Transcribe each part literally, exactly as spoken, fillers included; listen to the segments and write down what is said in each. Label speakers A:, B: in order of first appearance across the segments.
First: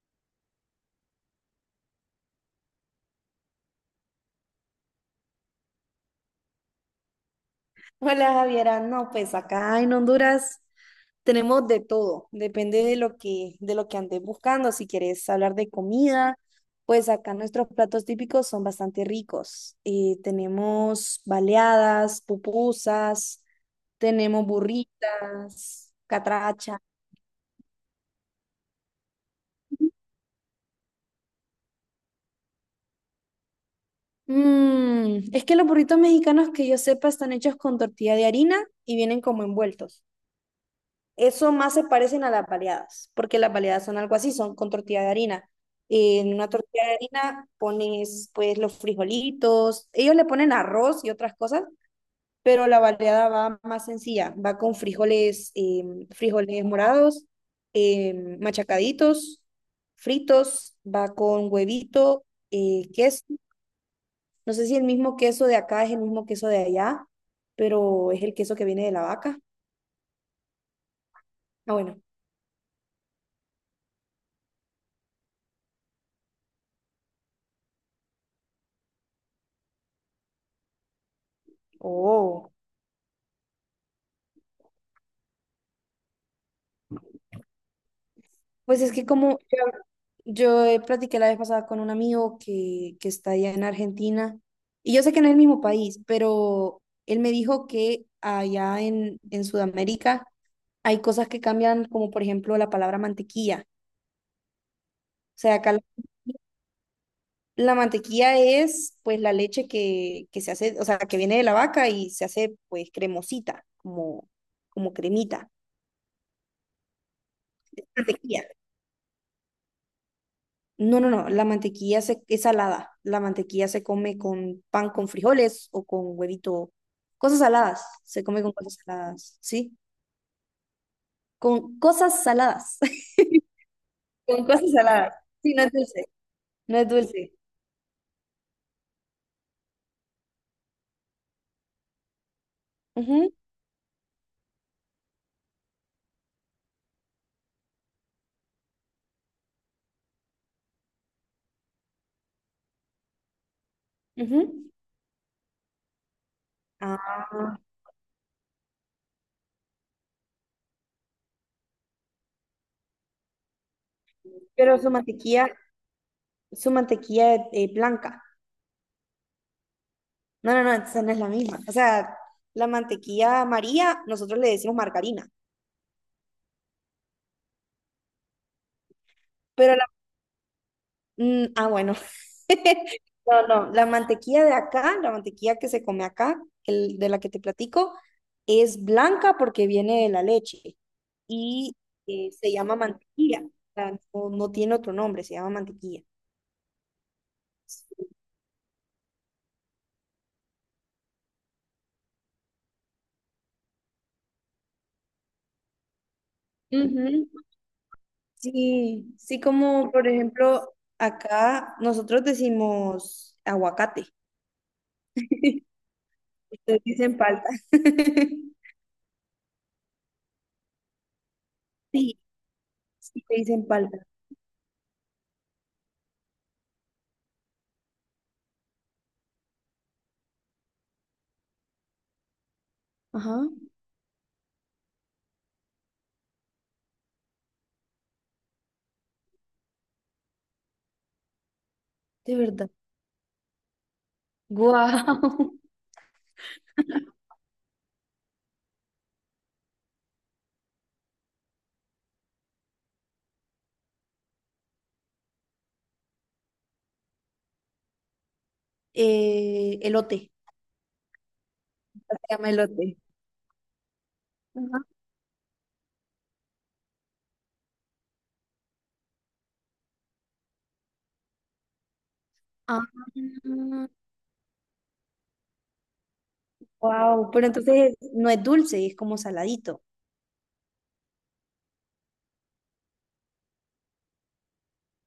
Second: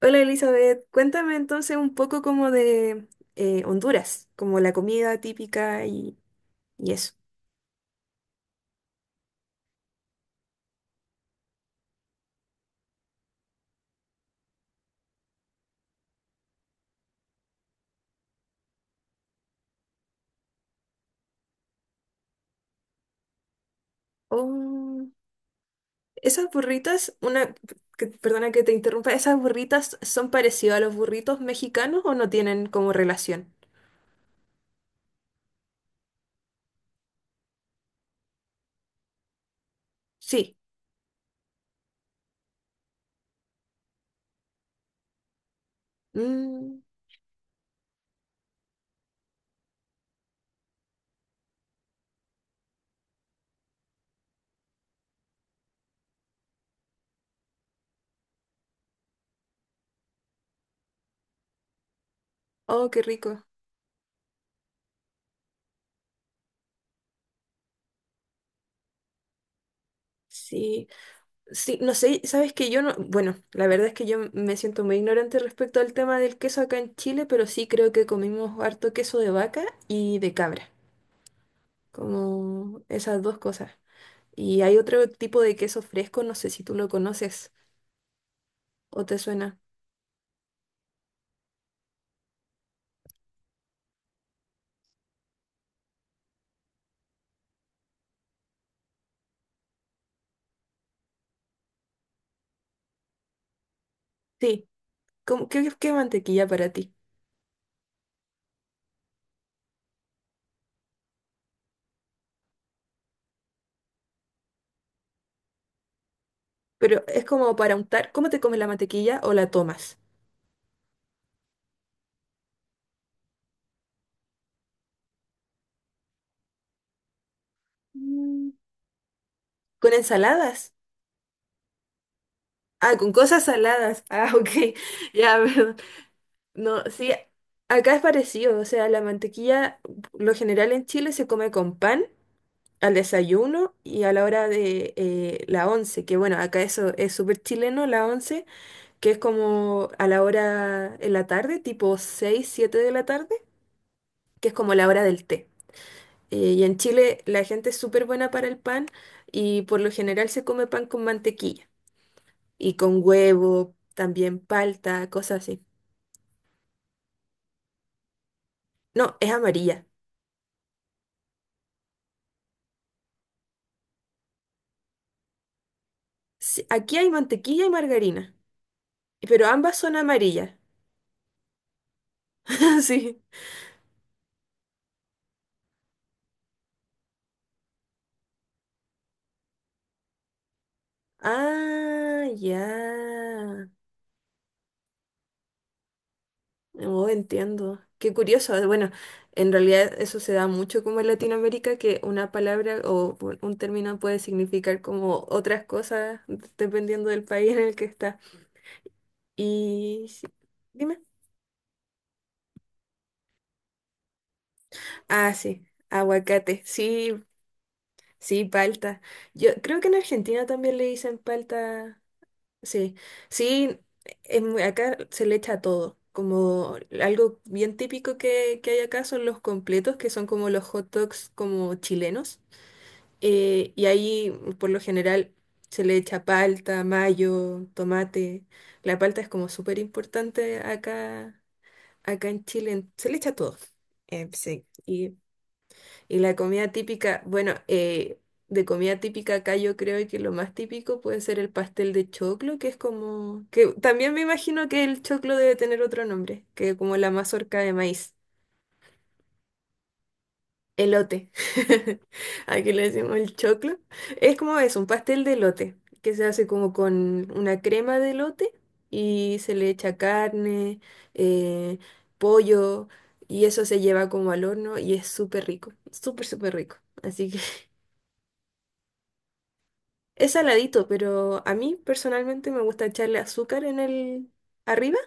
A: Hola Elizabeth, cuéntame entonces un poco como de eh, Honduras, como la comida típica y, y eso.
B: Hola Javiera, no, pues acá en Honduras tenemos de todo, depende de lo que, de lo que andes buscando. Si quieres hablar de comida, pues acá nuestros platos típicos son bastante ricos. Eh, tenemos baleadas, pupusas, tenemos
A: Oh,
B: burritas,
A: esas
B: catracha.
A: burritas, una, que- perdona que te interrumpa, ¿esas burritas son parecidas a los burritos mexicanos o no tienen como relación?
B: Mm, es que los burritos mexicanos que yo sepa están hechos con tortilla de harina y vienen como envueltos.
A: Sí.
B: Eso más se parecen a las baleadas, porque las baleadas son algo así, son con tortilla de harina. En una
A: Mm,
B: tortilla de harina pones pues los frijolitos, ellos le ponen arroz y otras cosas, pero la baleada va más sencilla, va con frijoles, em, frijoles morados, em, machacaditos, fritos, va con huevito,
A: oh,
B: eh,
A: qué
B: queso.
A: rico.
B: No sé si el mismo queso de acá es el mismo queso de allá, pero es el queso que viene de la vaca.
A: Sí,
B: Ah,
A: sí, no
B: bueno.
A: sé, sabes que yo no, bueno, la verdad es que yo me siento muy ignorante respecto al tema del queso acá en Chile, pero sí creo que comimos harto queso de vaca y de cabra.
B: Oh.
A: Como esas dos cosas. Y hay otro tipo de queso fresco, no sé si tú lo conoces
B: Pues es
A: o
B: que
A: te
B: como
A: suena.
B: yo, yo, eh, platiqué la vez pasada con un amigo que, que está allá en Argentina, y yo sé que no es el mismo país, pero él me dijo que allá en, en Sudamérica hay cosas que cambian, como por ejemplo la palabra mantequilla.
A: Sí,
B: O
A: como,
B: sea,
A: ¿qué,
B: acá la,
A: qué mantequilla para ti?
B: la mantequilla es pues la leche que, que se hace, o sea, que viene de la vaca y se hace pues cremosita, como, como cremita.
A: Pero es como para untar, ¿cómo te
B: Mantequilla.
A: comes la mantequilla o la tomas?
B: No, no, no, la mantequilla se, es salada. La mantequilla se come con pan con frijoles o con huevito. Cosas saladas, se come
A: Mm,
B: con cosas saladas, ¿sí?
A: ¿con ensaladas?
B: Con cosas saladas.
A: Ah, con cosas saladas. Ah,
B: Con
A: ok.
B: cosas saladas.
A: Ya,
B: Sí, no es
A: perdón.
B: dulce. No
A: No,
B: es
A: sí,
B: dulce.
A: acá es parecido. O sea, la mantequilla, lo general en Chile se come con pan al
B: Ujú,
A: desayuno y a la hora de eh, la once, que bueno, acá eso es súper chileno, la once, que es como a la hora en la tarde, tipo seis siete de la tarde,
B: ujú.
A: que es como la hora del té. Eh, y en Chile la
B: Ah,
A: gente es súper buena para el pan y por lo general se come pan con mantequilla y con huevo, también
B: pero su
A: palta, cosas
B: mantequilla,
A: así.
B: su mantequilla es eh, blanca.
A: No, es amarilla.
B: No, no, no, esa no es la misma. O sea, la mantequilla amarilla, nosotros le decimos margarina,
A: Sí, aquí hay mantequilla y margarina, pero ambas
B: pero
A: son amarillas.
B: mm, ah, bueno.
A: Sí.
B: No, no, la mantequilla de acá, la mantequilla que se come acá, el de la que te platico, es blanca porque viene de la leche y
A: Ah,
B: eh, se
A: ya.
B: llama mantequilla. O sea, no, no tiene otro nombre, se llama mantequilla.
A: Oh, entiendo. Qué curioso. Bueno, en realidad eso se da mucho como en Latinoamérica, que una palabra o u- un término puede significar como otras cosas dependiendo del
B: Ujú,
A: país en el que está.
B: sí, sí, como
A: Y
B: por
A: sí,
B: ejemplo,
A: dime.
B: acá nosotros decimos aguacate.
A: Ah, sí, aguacate.
B: Ustedes dicen
A: Sí,
B: palta.
A: sí, palta. Yo creo que en Argentina también le dicen palta.
B: Sí,
A: Sí,
B: sí, te dicen
A: sí,
B: palta.
A: es muy- acá se le echa todo. Como algo bien típico que, que hay acá son los completos, que son como los hot dogs como chilenos.
B: Ajá,
A: Eh, y ahí, por lo general, se le echa palta, mayo, tomate. La palta es como súper importante acá, acá
B: de
A: en
B: verdad.
A: Chile. en- Se le echa todo. Eh, sí. Y,
B: Guau.
A: y la comida típica, bueno, eh, de comida típica acá yo creo que lo más típico puede ser el pastel de choclo, que es como, que también me imagino que el choclo debe tener otro nombre, que como la mazorca de maíz.
B: Eh, elote.
A: Elote.
B: Se llama
A: Aquí le
B: elote.
A: decimos el choclo. Es como es,
B: Ajá.
A: un pastel de elote, que se hace como con una crema de elote y se le echa carne, eh, pollo, y eso se lleva como al horno y es súper rico, súper, súper rico. Así
B: Wow,
A: que
B: pero entonces no es dulce, es como saladito.
A: es saladito, pero a mí personalmente me gusta echarle azúcar en el arriba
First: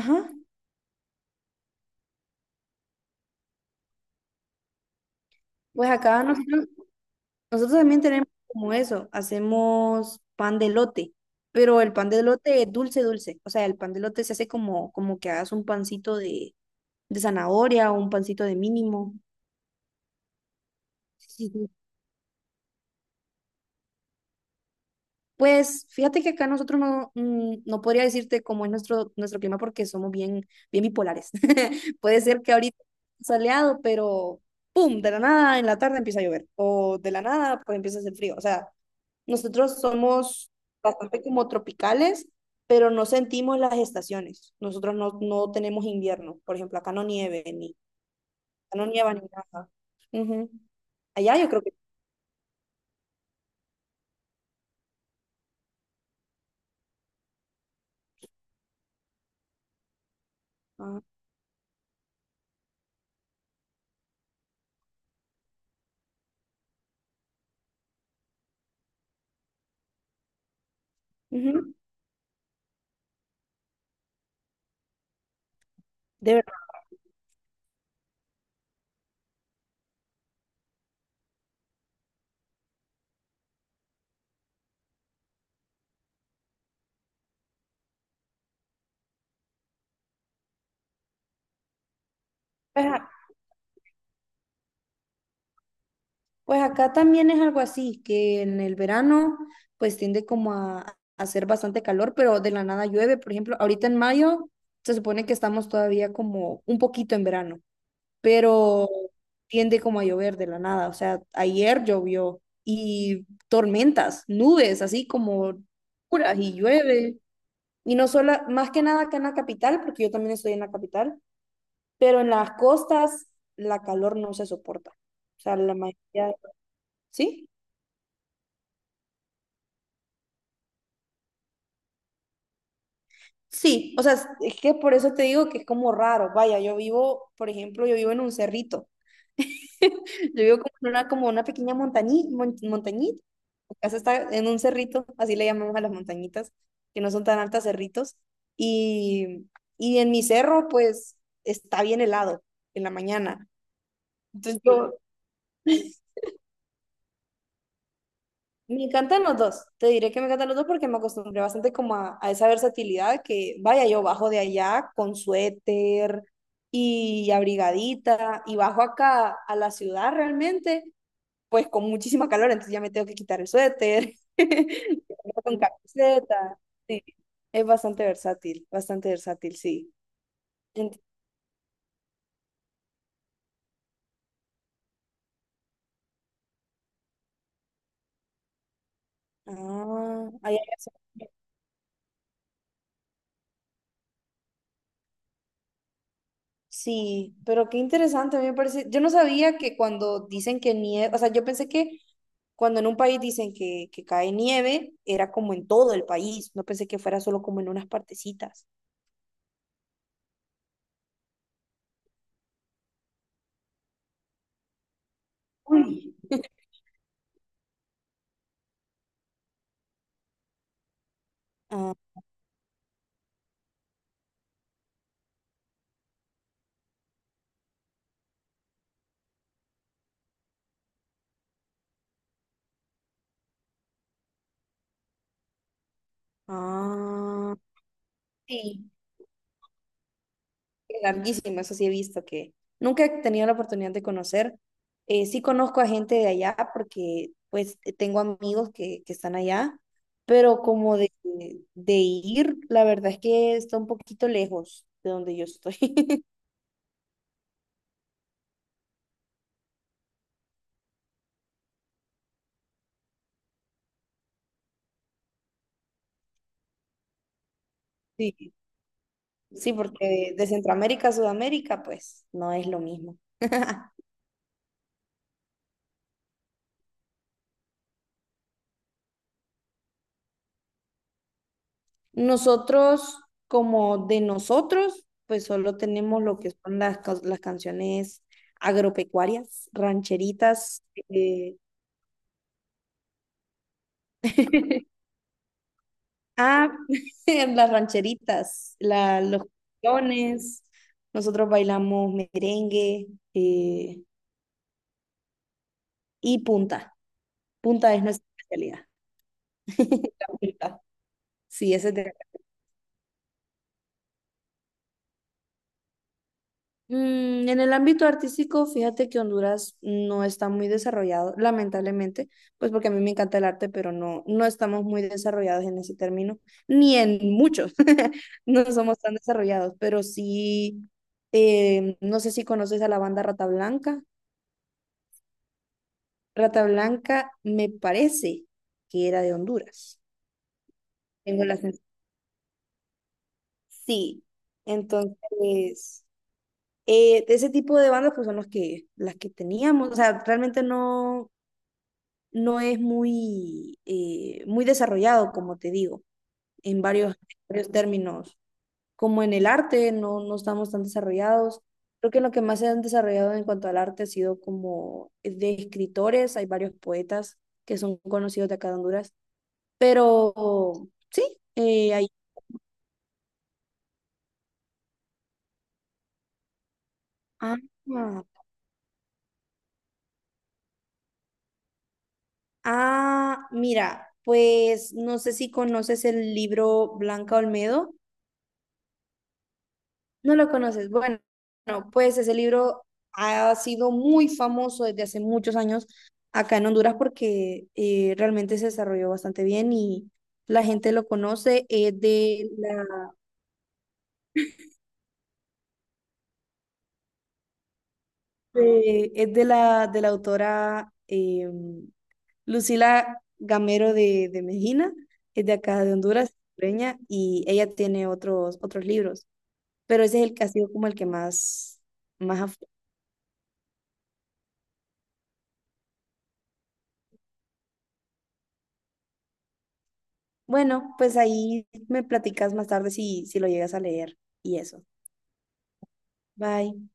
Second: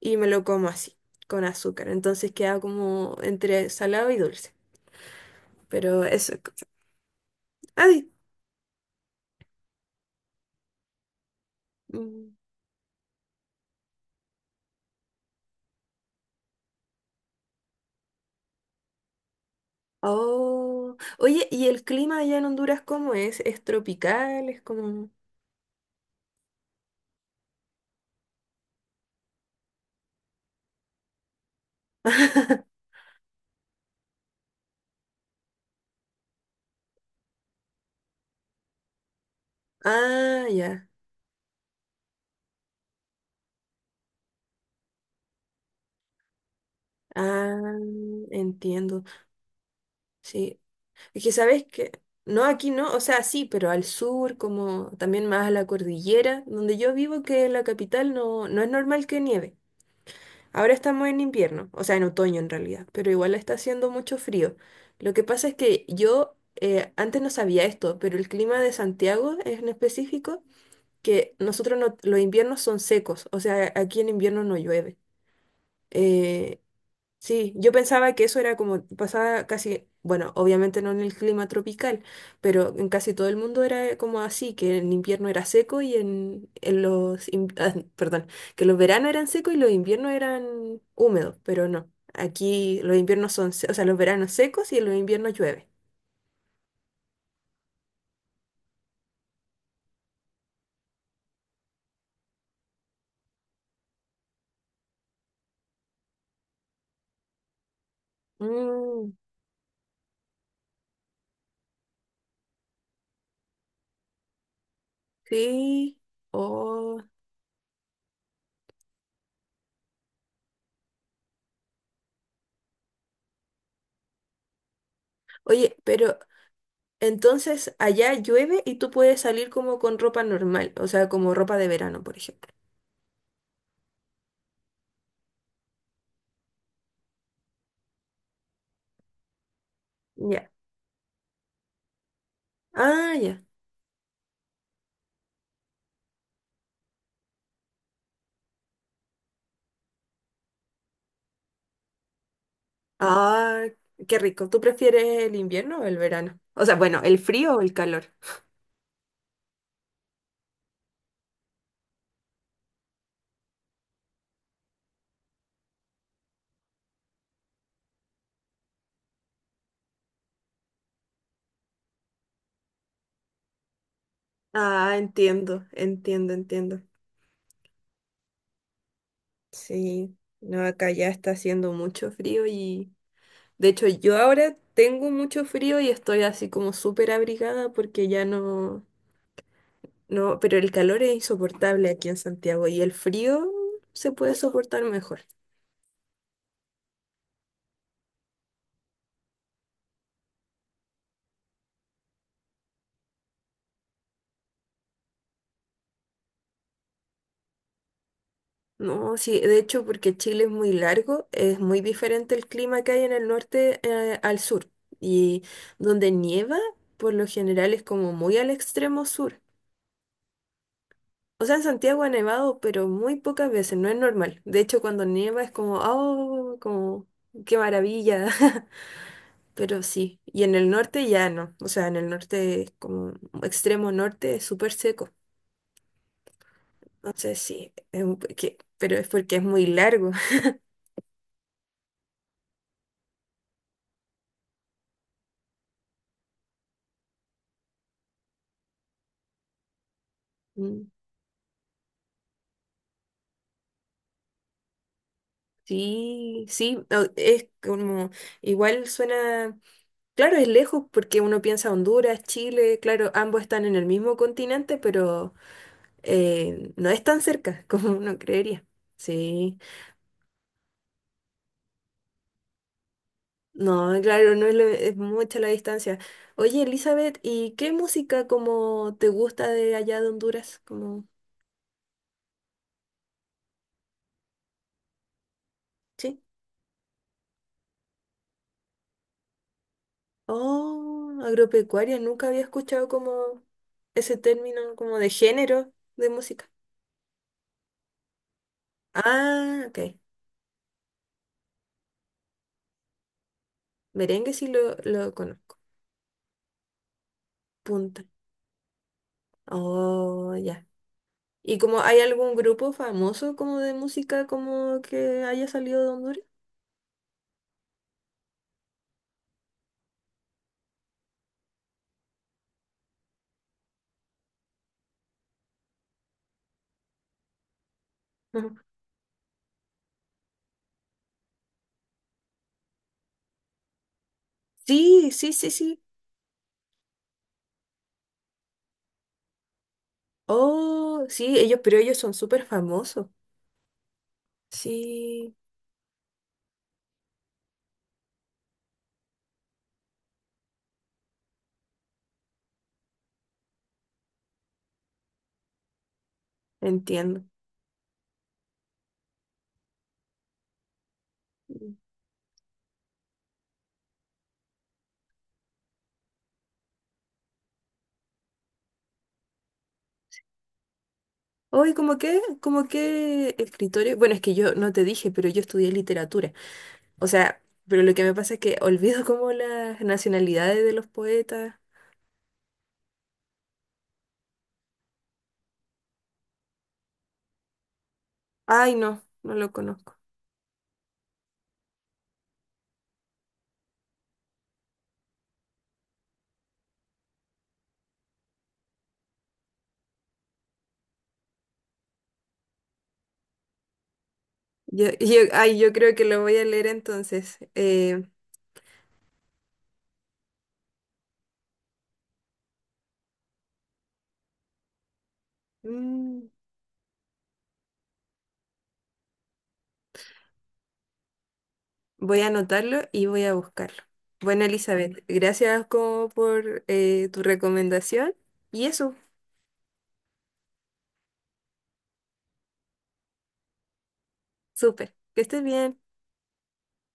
A: y me lo como así, con azúcar. Entonces queda como entre salado y dulce.
B: Pues
A: Pero
B: acá
A: eso, es
B: nosotros, nosotros también
A: ay,
B: tenemos como eso, hacemos pan de elote, pero el pan de
A: mm.
B: elote es dulce, dulce. O sea, el pan de elote se hace como, como que hagas un pancito de, de zanahoria o un pancito de mínimo.
A: Oh, oye, ¿y el clima allá en Honduras cómo es? ¿Es tropical? ¿Es como...?
B: Pues fíjate que acá nosotros no, mm, no podría decirte cómo es nuestro, nuestro clima porque somos bien, bien bipolares. Puede ser que ahorita soleado, pero ¡pum! De la nada en la tarde empieza a llover o de la nada pues empieza a hacer frío. O sea, nosotros
A: Ah,
B: somos
A: ya.
B: bastante como tropicales, pero no sentimos las estaciones. Nosotros no, no tenemos invierno. Por ejemplo, acá no nieve, ni,
A: Ah,
B: acá no
A: entiendo.
B: nieva ni nada. Ujú.
A: Sí. Es que
B: Allá yo creo
A: sabes
B: que...
A: que... No, aquí no, o sea, sí, pero al sur, como también más a la cordillera, donde yo vivo, que en la capital no, no es normal que nieve. Ahora
B: ah,
A: estamos en invierno, o sea, en otoño en realidad, pero igual está haciendo mucho frío. Lo que pasa es que yo eh, antes no sabía esto, pero el clima de Santiago en específico que
B: ujú.
A: nosotros no, los inviernos son secos, o sea, aquí en invierno no llueve.
B: De
A: Eh, sí, yo pensaba que eso era como, pasaba casi, bueno, obviamente no en el clima tropical, pero en casi todo el mundo era como así, que en invierno era seco y en, en los, in- ah, perdón, que los veranos eran secos y los inviernos eran húmedos, pero no. Aquí los
B: verdad.
A: inviernos son, se- o sea, los veranos secos y en los inviernos llueve.
B: Pues acá también es algo así, que en el verano pues tiende como a, a hacer bastante calor, pero de la nada llueve. Por ejemplo, ahorita en mayo se supone que estamos todavía como un poquito en verano, pero
A: Mm,
B: tiende como a llover de la nada. O sea, ayer llovió y tormentas, nubes, así como
A: sí.
B: puras y
A: Oh.
B: llueve. Y no solo, más que nada acá en la capital, porque yo también estoy en la capital, pero en las costas la calor no se soporta. O sea, la
A: Oye, pero
B: mayoría, ¿sí?
A: entonces, allá llueve y tú puedes salir como con ropa normal, o sea, como ropa de verano, por ejemplo.
B: Sí, o sea, es es que por eso te digo que es como raro. Vaya, yo vivo, por ejemplo, yo vivo en un cerrito. Yo
A: Ya.
B: vivo como en una, como una pequeña montañita,
A: Ah,
B: montañita.
A: ya.
B: Mi casa está en un cerrito, así le llamamos a las montañitas, que no son tan altas cerritos. Y, y en mi cerro, pues, está bien helado en la mañana.
A: Ah, qué rico. ¿Tú
B: Entonces yo,
A: prefieres el invierno o el verano? O sea, bueno, ¿el frío o el calor?
B: Me encantan los dos, te diré que me encantan los dos porque me acostumbré bastante como a, a esa versatilidad que vaya yo bajo de allá con suéter y abrigadita y bajo acá a la ciudad realmente pues con muchísima calor, entonces ya me tengo que quitar el suéter y
A: Ah,
B: andar con
A: entiendo, entiendo,
B: camiseta,
A: entiendo.
B: sí, es bastante versátil, bastante versátil, sí.
A: Sí, no, acá
B: Ent-
A: ya está haciendo mucho frío y de hecho yo ahora tengo mucho frío y estoy así como súper abrigada porque ya no,
B: ah,
A: no,
B: ahí
A: pero
B: hay
A: el
B: razón.
A: calor es insoportable aquí en Santiago y el frío se puede soportar mejor.
B: Sí, pero qué interesante, a mí me parece, yo no sabía que cuando dicen que nieva, o sea, yo pensé que cuando en un país dicen que, que cae nieve, era como en todo el país. No pensé que fuera solo como en unas partecitas.
A: No, sí, de hecho, porque Chile es muy largo, es muy diferente el clima que hay en el norte, eh, al sur. Y donde
B: Uy,
A: nieva, por lo general, es como muy al extremo sur. O sea, en
B: ah,
A: Santiago ha nevado, pero muy pocas veces, no es normal. De hecho, cuando nieva es como, oh, como, qué maravilla. Pero sí, y en el norte ya no. O sea, en el norte, es como extremo norte, es súper seco. Entonces
B: ah,
A: sí, es un- que-
B: sí.
A: pero es porque es muy largo.
B: Qué larguísimo, eso sí he visto que nunca he tenido la oportunidad de conocer. Eh, sí conozco a gente de allá porque pues eh, tengo amigos que, que están allá, pero como de, de ir, la verdad es que está un poquito lejos de donde yo estoy.
A: Sí, sí, o- es como, igual suena, claro, es lejos porque uno piensa Honduras, Chile, claro, ambos están en el mismo continente, pero eh, no es tan cerca como uno
B: Sí,
A: creería. Sí,
B: sí, porque de Centroamérica a Sudamérica pues no es lo mismo.
A: no, claro, no es, lo- es mucha la distancia. Oye, Elizabeth, ¿y qué música como te gusta de allá de Honduras? Como,
B: Nosotros, como de nosotros, pues solo
A: sí.
B: tenemos lo que son las, ca- las canciones agropecuarias, rancheritas.
A: Oh,
B: eh,
A: agropecuaria, nunca había escuchado como ese término como de género de música.
B: ah, las rancheritas, la, los
A: Ah, ok.
B: canciones. Nosotros bailamos merengue eh,
A: Merengue sí lo, lo conozco.
B: y punta. Punta es
A: Punta.
B: nuestra especialidad. La
A: Oh, ya.
B: punta.
A: ¿Y
B: Sí,
A: como
B: ese es
A: hay
B: de
A: algún grupo famoso como de música como que haya salido de Honduras?
B: Mm, en el ámbito artístico, fíjate que Honduras no está muy desarrollado, lamentablemente, pues porque a mí me encanta el arte, pero no, no estamos muy desarrollados en ese término, ni en muchos,
A: Ujú.
B: no somos tan desarrollados, pero sí, eh, no sé si conoces a la banda Rata Blanca.
A: Sí, sí, sí, sí.
B: Rata Blanca me parece que era de Honduras.
A: Oh, sí,
B: Tengo la
A: ellos, pero
B: sens-
A: ellos son súper famosos.
B: Sí,
A: Sí,
B: entonces, eh, de ese tipo de bandas pues son los que, las que teníamos, o sea, realmente no no es muy, eh, muy desarrollado, como te digo, en varios,
A: entiendo.
B: varios términos. Como en el arte, no, no estamos tan desarrollados. Creo que lo que más se han desarrollado en cuanto al arte ha sido como de escritores, hay varios poetas que son conocidos de acá de Honduras, pero sí,
A: Hoy,
B: eh,
A: como
B: hay...
A: qué como qué escritorio. Bueno, es que yo no te dije, pero yo estudié literatura. O sea,
B: Ah,
A: pero lo que me pasa es que olvido como las nacionalidades de los poetas.
B: ah, mira, pues no sé si conoces el libro Blanca Olmedo.
A: Ay, no, no lo conozco.
B: No lo conoces. Bueno, no, pues ese libro ha sido muy famoso desde hace muchos años acá en Honduras porque eh, realmente se desarrolló bastante bien y la gente lo conoce. Es de la,
A: Yo, yo, ay, yo creo que lo voy a leer entonces. Eh,
B: de- es de la, de la autora eh, Lucila Gamero de, de Mejina, es de acá de
A: mm,
B: Honduras, hondureña, y ella tiene otros, otros libros, pero ese es el que ha sido como el que más,
A: voy a
B: más ha
A: anotarlo y voy a buscarlo. Bueno, Elizabeth, gracias como por eh, tu recomendación. Y eso,
B: bueno, pues ahí me platicas más tarde si, si lo llegas a leer y eso.
A: súper. Que estés bien.
B: Bye.